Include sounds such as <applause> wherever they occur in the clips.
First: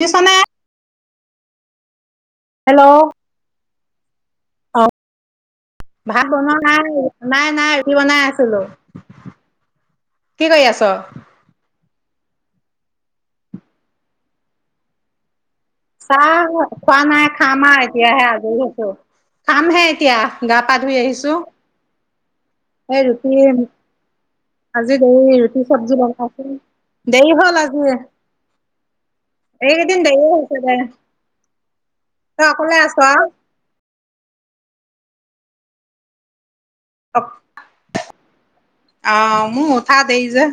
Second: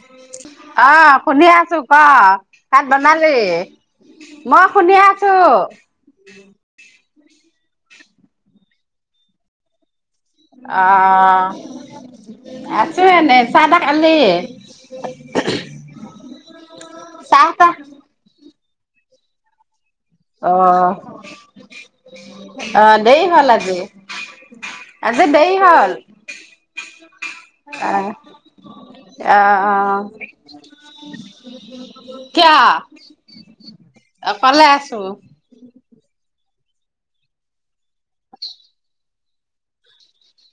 দিচনে অ', শুনি আছো, ক' হেল্ল' ভাত বনালি মই অ'। শুনি আছোঁ। ভাত বনোৱা নাই, নাই নাই ৰুটি বনাই আছিলোঁ। অ' আছোঁ এনেই চাহ তাহ খালি চাহ খোৱা নাই চাহ খাম তাহ আৰু এতিয়াহে আজৰি হৈছোঁ খামহে এতিয়া অ গা পা ধুই আহিছোঁ অ এই দেৰি ৰুটি হ'ল আজি আজি দেৰি ৰুটি চব্জি বনাইছোঁ দেৰি হ'ল আজি আহ আহ এইকেইদিন দেৰি হৈছে দে তই কিয় অকলে আছ আও অকলে আছোঁ অ' মোৰ উঠা দেৰি যে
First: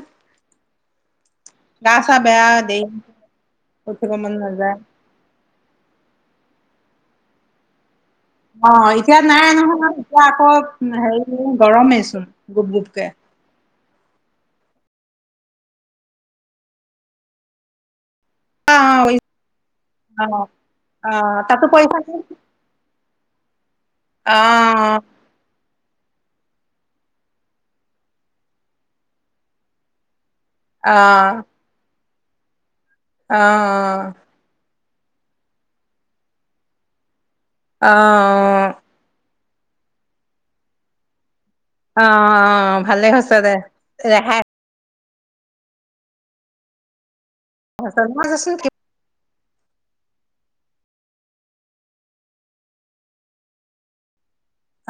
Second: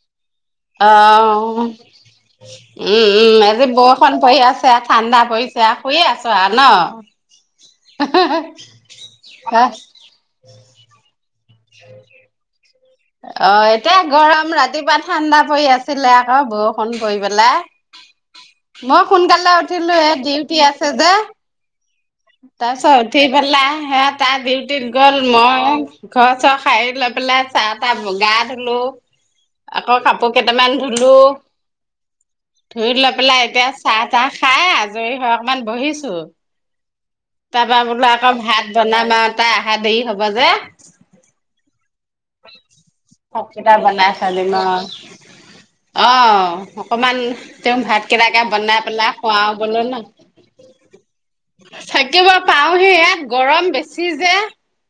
অ' উম গা চা বেয়া দেৰি উম আজি উঠিব বৰষুণ মন পৰি নাযায়। আছে ঠাণ্ডা পৰিছে ছে শুয়ে আছ আৰু ন অ' এতিয়া নাই নহয় এতিয়া আকৌ হেৰি গৰমেই চোন গুপ গোপকে অ' এতিয়া গৰম ৰাতিপুৱা ঠাণ্ডা পৰি আছিলে আকৌ বৰষুণ পৰি পেলাই অ' মই সোনকালে উঠিলো এই অ' ডিউটি আছে যে অহ তাতো কৰিছা নে? তাৰপিছত উঠি পেলাই হে তাৰ ডিউটিত অহ গল মই ঘৰ-চৰ শাৰী লৈ পেলাই চাহ-তাহ জোগাৰ দিলো আকৌ কাপ পোৰ কেইটামান ধুলো, অহ ধুই লৈ পেলাই এতিয়া অহ চাহ-তাহ খাই আজৰি হয় অকমান বহিছোঁ তাৰপা বোলো আকৌ অহ ভাত বনাম আৱ তাৰ আহা দেৰি হ'ব যে অহ ভালে হৈছে অ দে কিবা বনাই থৈ ৰেহাই দিম অ অ অকমান তেওঁক মাজেচোন ভাত কেইটাকে মাজে বনাই পেলাই খুৱাও বোলো ন থাকিব পাওহি ইয়াত গৰম বেছি যে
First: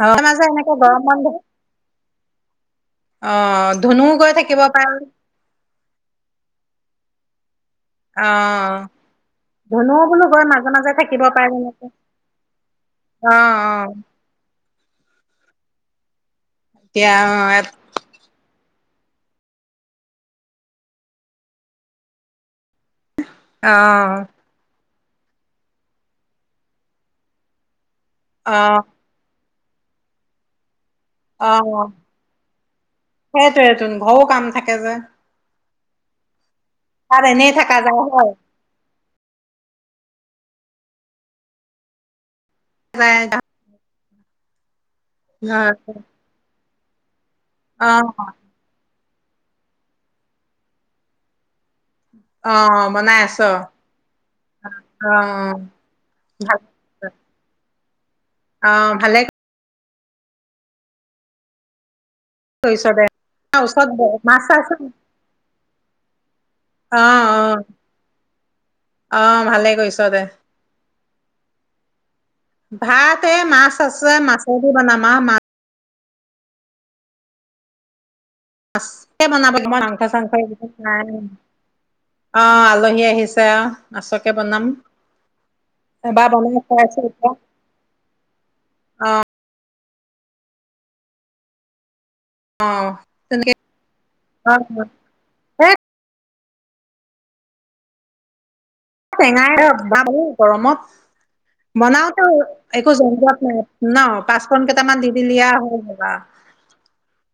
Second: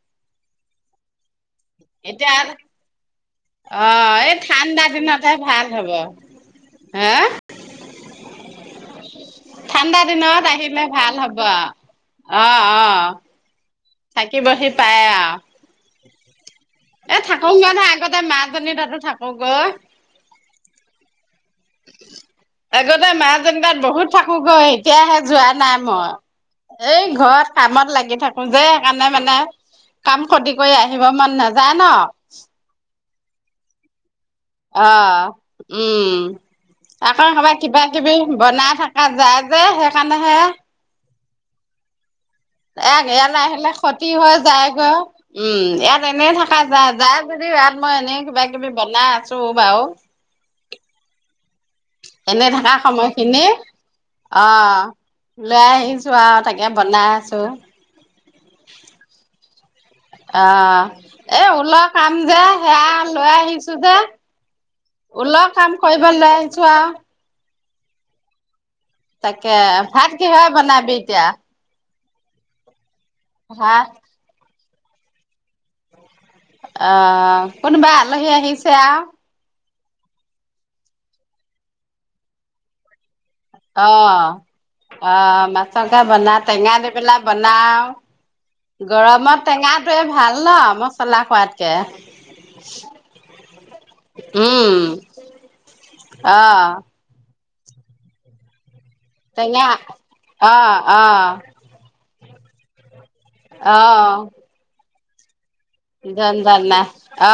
অ মাজে-মাজে এনেকে গৰম বন্ধ এতিয়া অ ধুনু গৈ থাকিব পাই তাইৰ ভাল হব। হা অ ধুনু ঠাণ্ডা বোলো গৈ দিনত মাজে আহিলে মাজে ভাল থাকিব হ'ব পাৰে এনেকে অ অ থাকিবহি পাৰে আও এতিয়া এ থাকক অহ সিহঁতে আগতে মাকজনীৰ তাতো থাকক গৈ আগতে মাজনী তাত বহুত অহ থাকোগৈ এতিয়াহে যোৱা নাই মই এই ঘৰত কামত লাগি থাকো যে সেইকা অহ কাৰণে মানে কাম ক্ষতি কৰি আহিব মন নাযায় ন সেইটোৱেতোন ঘৰৰো কাম থাকে যে অ উম তাত আকৌ এনেই কাবা থাকা কিবা যায় কিবি হয় বনাই থাক কা যায় যে সেইকাৰণেহে এয়াক যায় ইয়ালে আহিলে ক্ষতি হৈ যায়গৈ। উম, ইয়াত এনেই থাকা যায় যদিওঁ ইয়াত মই অহ এনে কিবা কিবি বনাই আছো বাৰু এনে থাকা অহ বনাই আছ সময়খিনি অ অহ লৈ আহিছো আৰু তাকে ভাল বনাই আছোঁ অ ভালে অ এ ঊলৰ কাম যে সেয়া কৰিছ দে লৈ আহিছো ওচৰত যে ব মাছ চাছ ঊলৰ কাম কৰিব লৈ আহিছো আৱ অ অ অ তাকে ভালে কৰিছ ভাত দে কিহে বনাবি এতিয়া? ভাত এ মাছ ভাত আছে মাছেদি বনাম আৱ মা আ কোনোবা আলহী আহিছ ছে বনাব মাংস চাংস নাই অ আলহী আহিছ ছে অ মাছকে বনাম অ' মাছকে এবাৰ বনা বনাই টেঙা দি খুৱাইছো পেলাই এতিয়া বনা আও গৰমত টেঙাটোৱে ভাল ন মছলা খোৱাতকে অ তেনেকে উম অ এ অ' টেঙাই টেঙা ধৰক খাওঁ আহ গৰমত আহ বনাওতেও একো জনজাত নাই ন আহ পাঁচপন কেইটামান দি দিলি আও হয়। জনজাত নাই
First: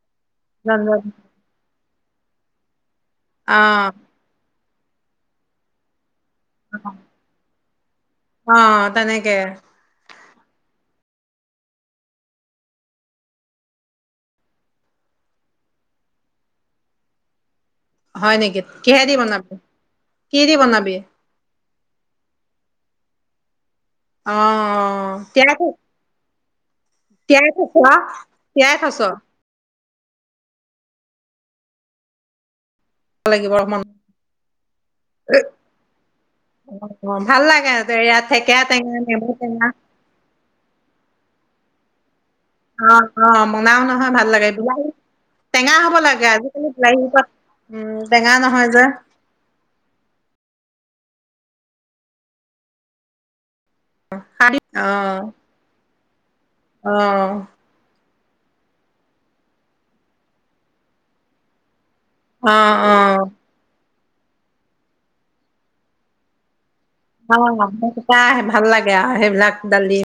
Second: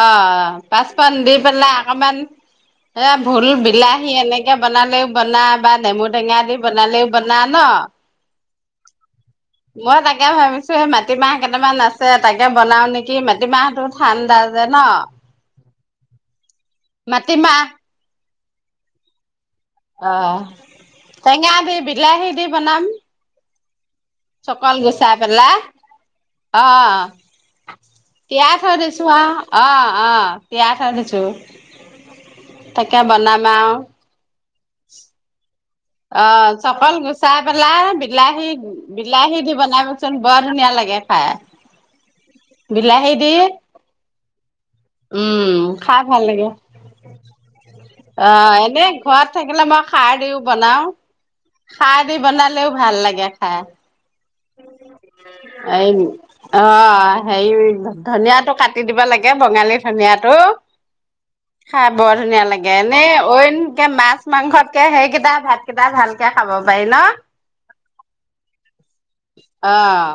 অ' জঞ্জট পাঁচপন দি পেলাই অকমান এ ভুল, অ বিলাহী এনেকে বনালেও বনা বা নেমু টেঙা দি বনালেও বনা ন অ' তেনেকে মই তাকে ভাবিছো এই মাটিমাহ কেইটামান আছে তাকে বনাও নেকি। মাটিমাহটো ঠাণ্ডা যে ন' মাটিমাহ। হয় নেকি কিহেদি বনাব? অ' টেঙা দি বিলাহী দি বনাম। অ চকাল গুচা পেলা তিয়াই থ অ' তিয়াই থৈছ' থৈ তিয়াই থৈছ'? দিছো আৰু অ' অ' তিয়াই থৈ দিছো তাকে বনাম লাগিব আৰু মন <inaudible> অ' চকল অ গুচাই ভাল লাগে পেলাই ইয়াত বিলাহী ঠেকেৰা টেঙা নেমু বিলাহী দি টেঙা বনাবা চোন বৰ ধুনীয়া লাগে খাই। অ' বিলাহী দি অ' বনাও নহয় ভাল লাগে বিলাহী উম টেঙা হব খাই ভাল লাগে। আজিকালি বিলাহী আক' উম টেঙা অ', নহয় যে। এনে ঘৰত থাকিলে মই খাৰ দিও বনাও। খাৰ দি বনালেও ভাল লাগে খাই। অ'। এই অ হেই ধনিয়াটো কাটি দিব লাগে বঙালী ধনিয়াটো খাই বৰ ধুনীয়া অ লাগে অ অ এনে অইনকে মাছ মাংসতকে সেইকেইটা ভাত কেইটা ভালকে খাব পাৰি ন? অ' সেইকেইটাই ভাল লাগে। আৰু সেইবিলাক দালি আহ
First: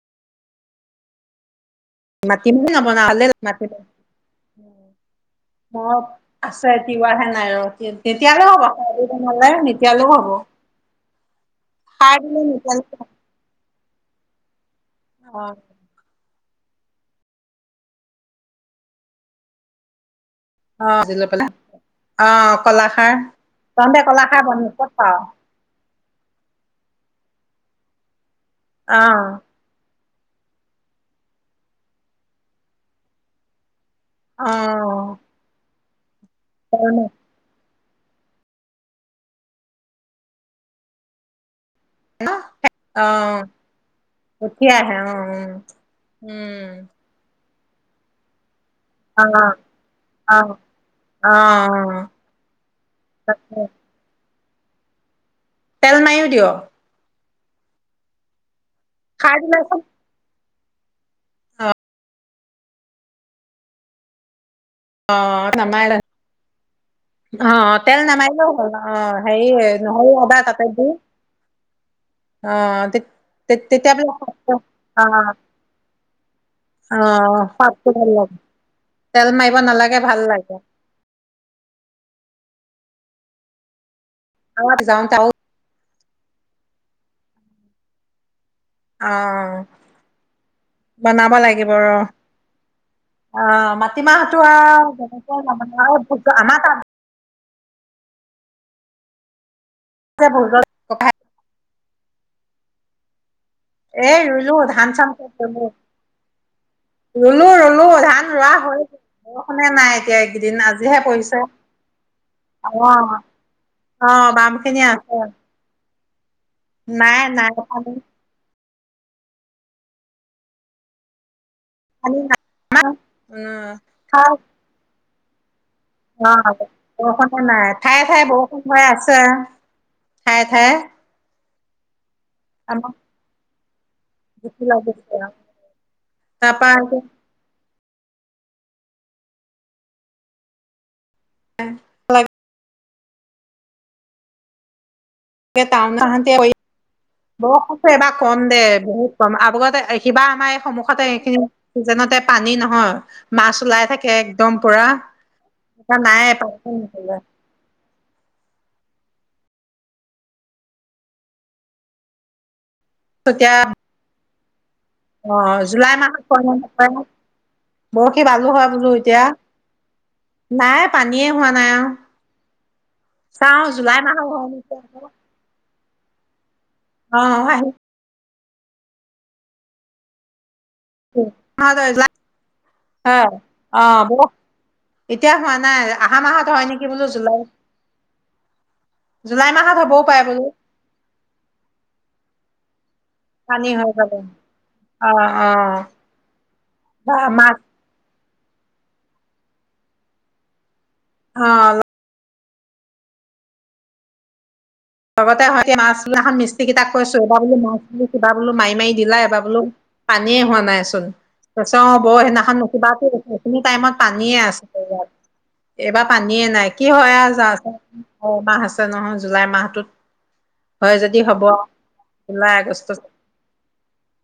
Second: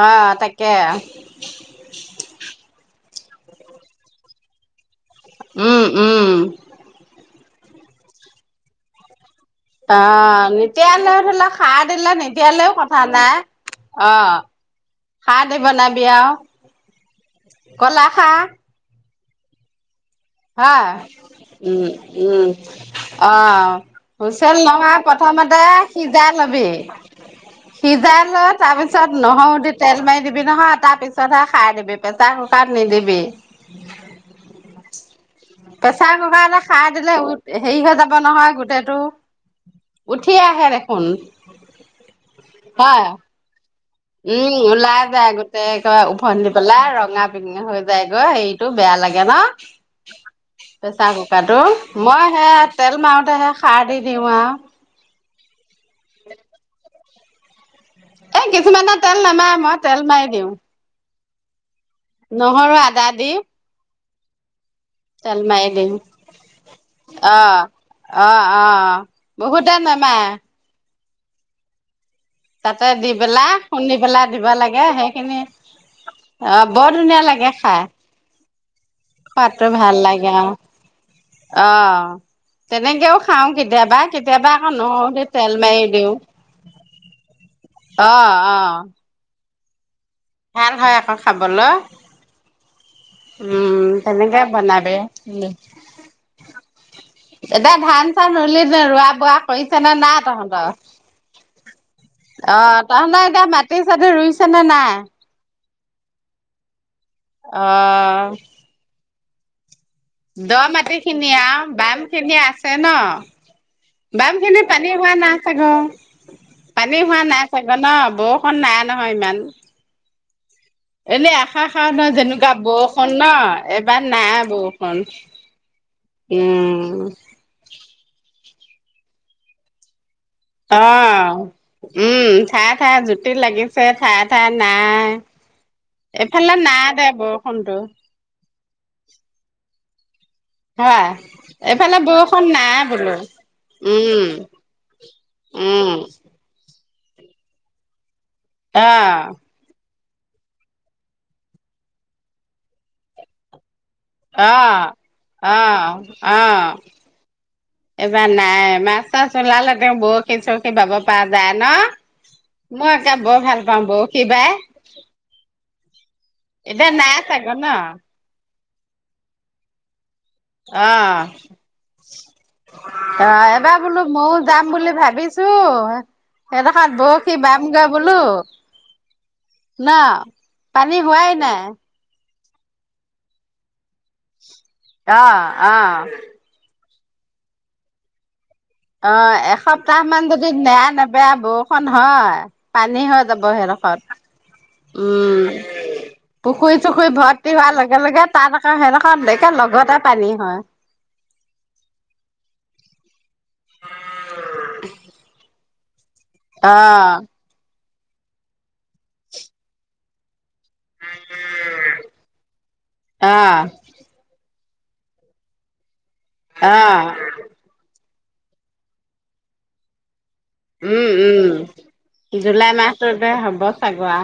আহ তাকে। মাটিমাহ নৱনুৱা হলে মাটিমাহ <inaudible> উম, মই উম। আছে তিৱাহে নাই ৰ নিতিয়ালৈ হ'ব নলে অ' নিতিয়ালৈও ধৰি লওক খাৰ দিলে নিতিয়ালৈও কথা নাই। অ' অ', খাৰ অ', দি বনাবি আৰু কলা খাৰ। হা? ভাজি লৈ পেলাই উম উম। অ', কলাখাৰ অ তহঁতে কলাখাৰ হুচেল বন ক'ত নহয় পাৱ? প্ৰথম তে সিজাই লবি সিজাই লৈ তাৰপিছত অ', নহৰু দি তেল মাৰি দিবি নহয় তাৰপিছতহে খাই দিবি প্ৰেছাৰ কুকাৰত নিদিবি। <inaudible> অ'। প্ৰেছাৰ কুকাৰতে খাৰ দিলে উ হেৰি হৈ যাব নহয় গোটেইটো উঠি আহে দেখোন। হয়। অঁ। উম ওলাই যায় গোটেই একেবাৰে ওফন্দি উম, পেলাই ৰঙা বেঙুনীয়া হৈ যায় গৈ হেই টো বেয়া লাগে ন' অ', অ', প্ৰেছাৰ কুকাৰটো অ', মই সেয়া তেল মাৰোতে হে তাকে খাৰ দি দিওঁ আৰু। তেল মাৰিও দিয়? এ' কিছুমানে তেল নামাৰে মই তেল মাৰি দিওঁ। অ'। নহৰু আদা দি। তেল মাৰি দিম। অঁ অঁ তেল অ নকৰিলেও অ হ'ব অঁ হেই বহুতে নহৰু নেমাৰে আদা তাতে দি অ', তাতে তে দি পেলাই তেতিয়া খুন্দি বোলে পেলাই দিব সোৱাদটো লাগে অ', সেইখিনি অ বৰ ধুনীয়া অ', লাগে খাই। সোৱাদটো ভাল লাগে তেল মাৰিব সোৱাদটো ভাল নালাগে লাগে অঁ। অ তেনেকেও খাওঁ কেতিয়াবা কেতিয়াবা আকৌ অ', যাওঁতে ন আৰু তেল মাৰি দিওঁ। অ অ। অ ভাল হয় আকৌ বনাব লাগিব খাবলৈ। ৰ। অ উম, তেনেকে মাটিমাহতো আৰু বনাবি। যেনেকে আমাৰ ত এতিয়া ধান চান ৰুলি যে ৰোৱা বোৱা কৰিছে নে নাই যে ভোজত তহঁতৰ তহটৰ গাওঁত মাটি চাটি ৰুইছে নে নাই। উ অ ৰোৱা হল। বৰষুণে নাই দ এইকেইদিন মাটি আজিহে খিনি পৰিঢ়িছে আৰু বাম খিনি আছে ন? দিছে অ কাম খিনি আছে। চাক পানী হোৱা নাই ন বৰষুণ নাই নহয় ইমান। এনে অহাৰ শাওনত পানী নাই যেনেকুৱা আমাৰ বৰষুণ ন উম এবাৰ ঠাই নাই বৰষুণ। অ উম, বৰষুণে নাই ঠায়ে ঠায়ে বৰষুণ হৈ আছে। ঠায়ে ঠায়ে অ উম থায়ে আমাক থায়ে জুতি লাগিছে। হে থাইয়ে থাইয়ে জুতি নাই লাগিছে আৰু এইফালে তাৰপৰা নাই দে বৰষুণটো। হয় এইফালে বৰষুণ নাই বোলোঁ উম। উম, তাউনহতি বৰষুণ আছে বা কম দে বহুত অ', কম আগতে কিবা আমাৰ এই সন্মুখতে এইখিনিজনতে পানী নহয় মাছ ওলাই থাকে। একদম অ', পুৰা অ', এ নাই অ'। না। এইবাৰ নাই মাছ চাছ ওলালে তেওঁ বৰশী চৰশী বাব পৰা যায় ন। মই এতিয়া বৰ ভাল পাওঁ বৰশী বাই। অ জুলাই মাহত ন এতিয়া নাই চাগে ন? বহুত বালো হয় বুলো এতিয়া নাই অ', পানীয়ে হোৱা নাই আৰু। অ চাওঁ এদায় জুলাই বোলোঁ মাহত মইয়ো হয় যাম নেকি বুলি আকৌ। ভাবিছোঁ। সেইডখত অ বৰশি বাম গৈ বোলোঁ ন। পানী হোৱাই <unintelligible> নাই। হ অ ব অ এতিয়া হোৱা অ নাই অহা মাহত হয় নেকি বোলোঁ জুলাইত। অ এসপ্তাহ মান যদি নেৰা নেপেৰা বৰষুণ হয় পানী হত পানী হয় যাব। অ অ উম পুখুৰী চুখুৰী বা ভৰ্তি মাছ হোৱাৰ লগে লগে তাত আক সেদখত লগতে পানী হয়। অ। <unintelligible> লগতে হয় মাছবলা এ মিস্ত্ৰী অ কিটাক কইছো এবাৰো মাছ কিবা বোলোঁ মাৰি মাৰি দিলা এবাৰ বোলোঁ। পানীয়ে হোৱা নাইচোন। অ বৌ সেইদিনাখন কিবা অ সেইখিনি টাইমত পানীয়ে আছে ইয়াত। এইবাৰ পানীয়ে নাই অ কি হয় আৰু পুহমাহ আছে নহয় জুলাই মাহটোত। হয় উম যদি হ'ব উম জুলাই মাহটোতে হ'ব ফাগোৱা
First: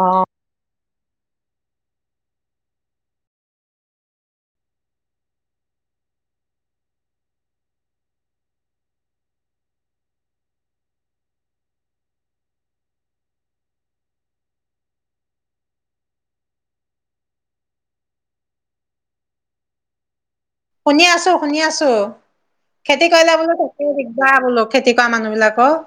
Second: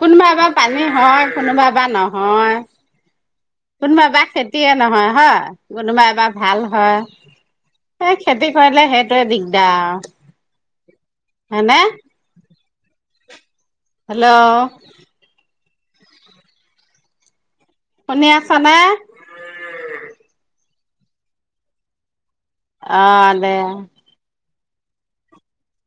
অ কোনোবা বা পানী হয় কোনোবা বা নহয়। কোনোবা এবাৰ খেতিয়ে নহয় হয়, কোনোবা এবাৰ ভাল হয়। এই খেতি কৰিলে, সেইটোয়ে দিগদাৰ আৰু হয়, নে? হেল্ল' শুনি আছানে? শুনি আছো, শুনি আছো, খেতি অ' কৰিলে দে বোলো খেতিৰ দিন না বোলো খেতি কৰা মানুহ বিলাকৰ,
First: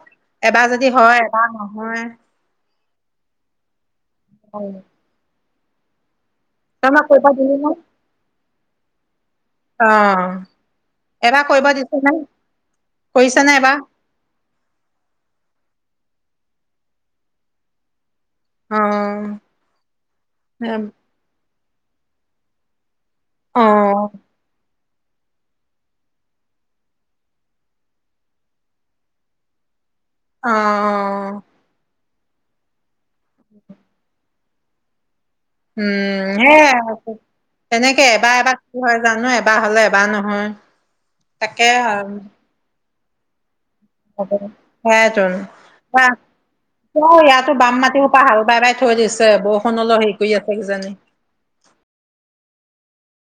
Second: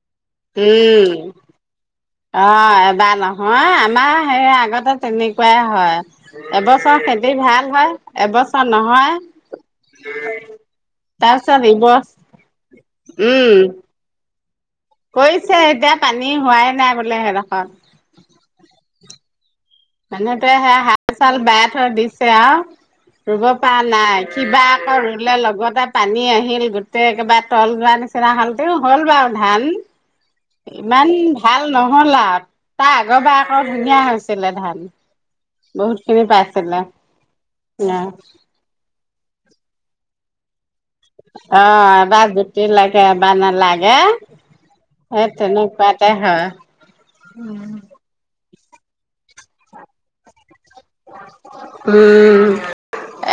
এবাৰ যদি উম হয় এবাৰ নহয়। অ এবাৰ নহয়, আমাৰ সেই আগতে তই তেনেকুৱাই হয়। মই এবছৰ কৰিব খেতি দিলি নে ভাল হয়, এবছৰ নহয়। অ এবাৰ তাৰপিছত কৰিব ইবছ দিছেনে, উম কৰিছেনে এবাৰ? কৰিছে এতিয়া, পানী হোৱাই নাই বোলে সেইডখত অ', মানুহটোৱে সেয়া হাল-চাল বায় থৈ দিছে, আও ৰুব পৰা অ', নাই কিবা আকৌ ৰুলে লগতে পানী আহিল, গোটেই একবাৰে তল যোৱাৰ নিচিনা হল, তেওঁ হ'ল বাও ধান। ইমান অ', ভাল নহল আও, তাৰ আগৰবাৰ আকৌ ধুনীয়া হৈছিলে ধান। উম উম, সেয়াই আৰু, তেনেকে এবাৰ এবাৰ কি হয় জানো, এবাৰ হলে এবাৰ নহয়। তাকে অ', এবাৰ গুতি লাগে, এবাৰ নালাগ সেয়াইতোন, আহ, হয় ইয়াটো বাম মাটিসোপ হাল বাই বাই থৈ দিছে, বৰষুণ অলপ হেৰি কৰি আছে কিজানি উম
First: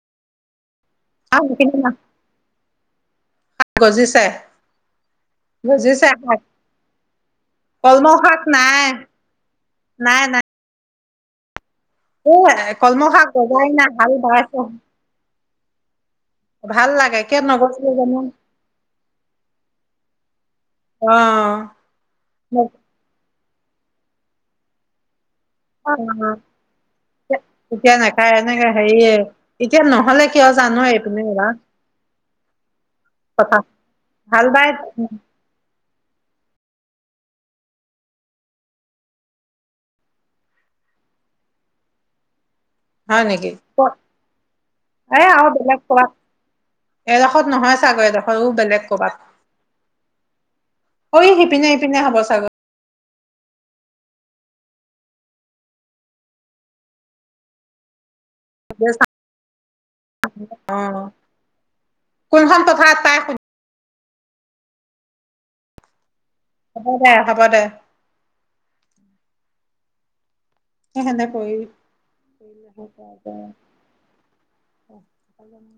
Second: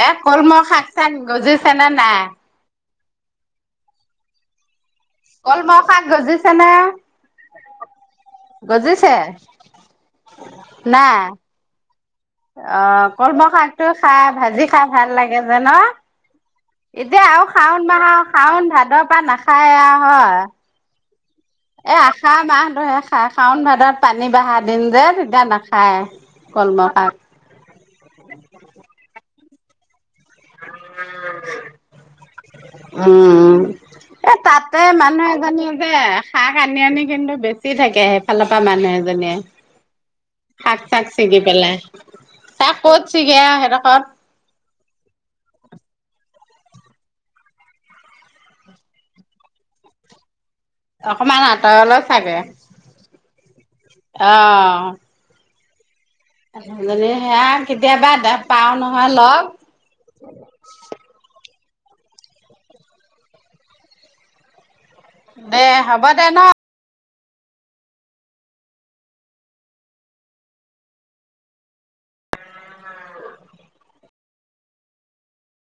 এ কলমৌ শাক চাক গজিছে নে <unintelligible> নাই? গজিছে। কলমৌ শাক গজিছে নে? কলমৌ শাক নাই, নাই, নাই। না এ অ' শাক কলমৌ গজাই শাকটো নাই হাল খাই, বাইছে ভাজি খাই, ভাল লাগে যে ন। ভাল লাগে এতিয়া কিয় আও শাওন নগজিলে মাহ জানো শাওন ভাদৰ পা নাখায় আও হয়। অ', এই আহাৰ মাহটোহে খায়, শাওন ভাদত পানী বঢ়া দিন যে তেতিয়া নাখ অ', এতিয়া নেখায়, এনেকে হেৰি এতিয়া নহলে কিয় জানো, এইপিনে ৰুৱা উম, উম, এ হাল বাই তাতে মানুহ এজনী যে শাক আনি, আনি কিন্তু বেছি থাকে, সেইফালৰ পৰা মানুহ এজনীয়ে। শাক-চাক চিঙি পেলাই তাক ক'ত হয়, ছিগে নেকি আৰু সেইডোখৰত এ আও বেলেগ কবাত। এইডোখৰত নহয় চাগৈ, এইডোখৰো বেলেগ ক'ৰবাত। <unintelligible> অকমান সিপিনে ইপিনে আঁতৰলৈ হ'ব চাগে চাগৈ অ' মানুুহ জনীক সেয়া কেতিয়াবা পাওঁ নহয় লগ। অ', কোনখন পথাৰত তাইক সোধ। দে হ'ব দে ন। হ'ব দে, হ'ব দে। এ সেনেকৈ <unintelligible>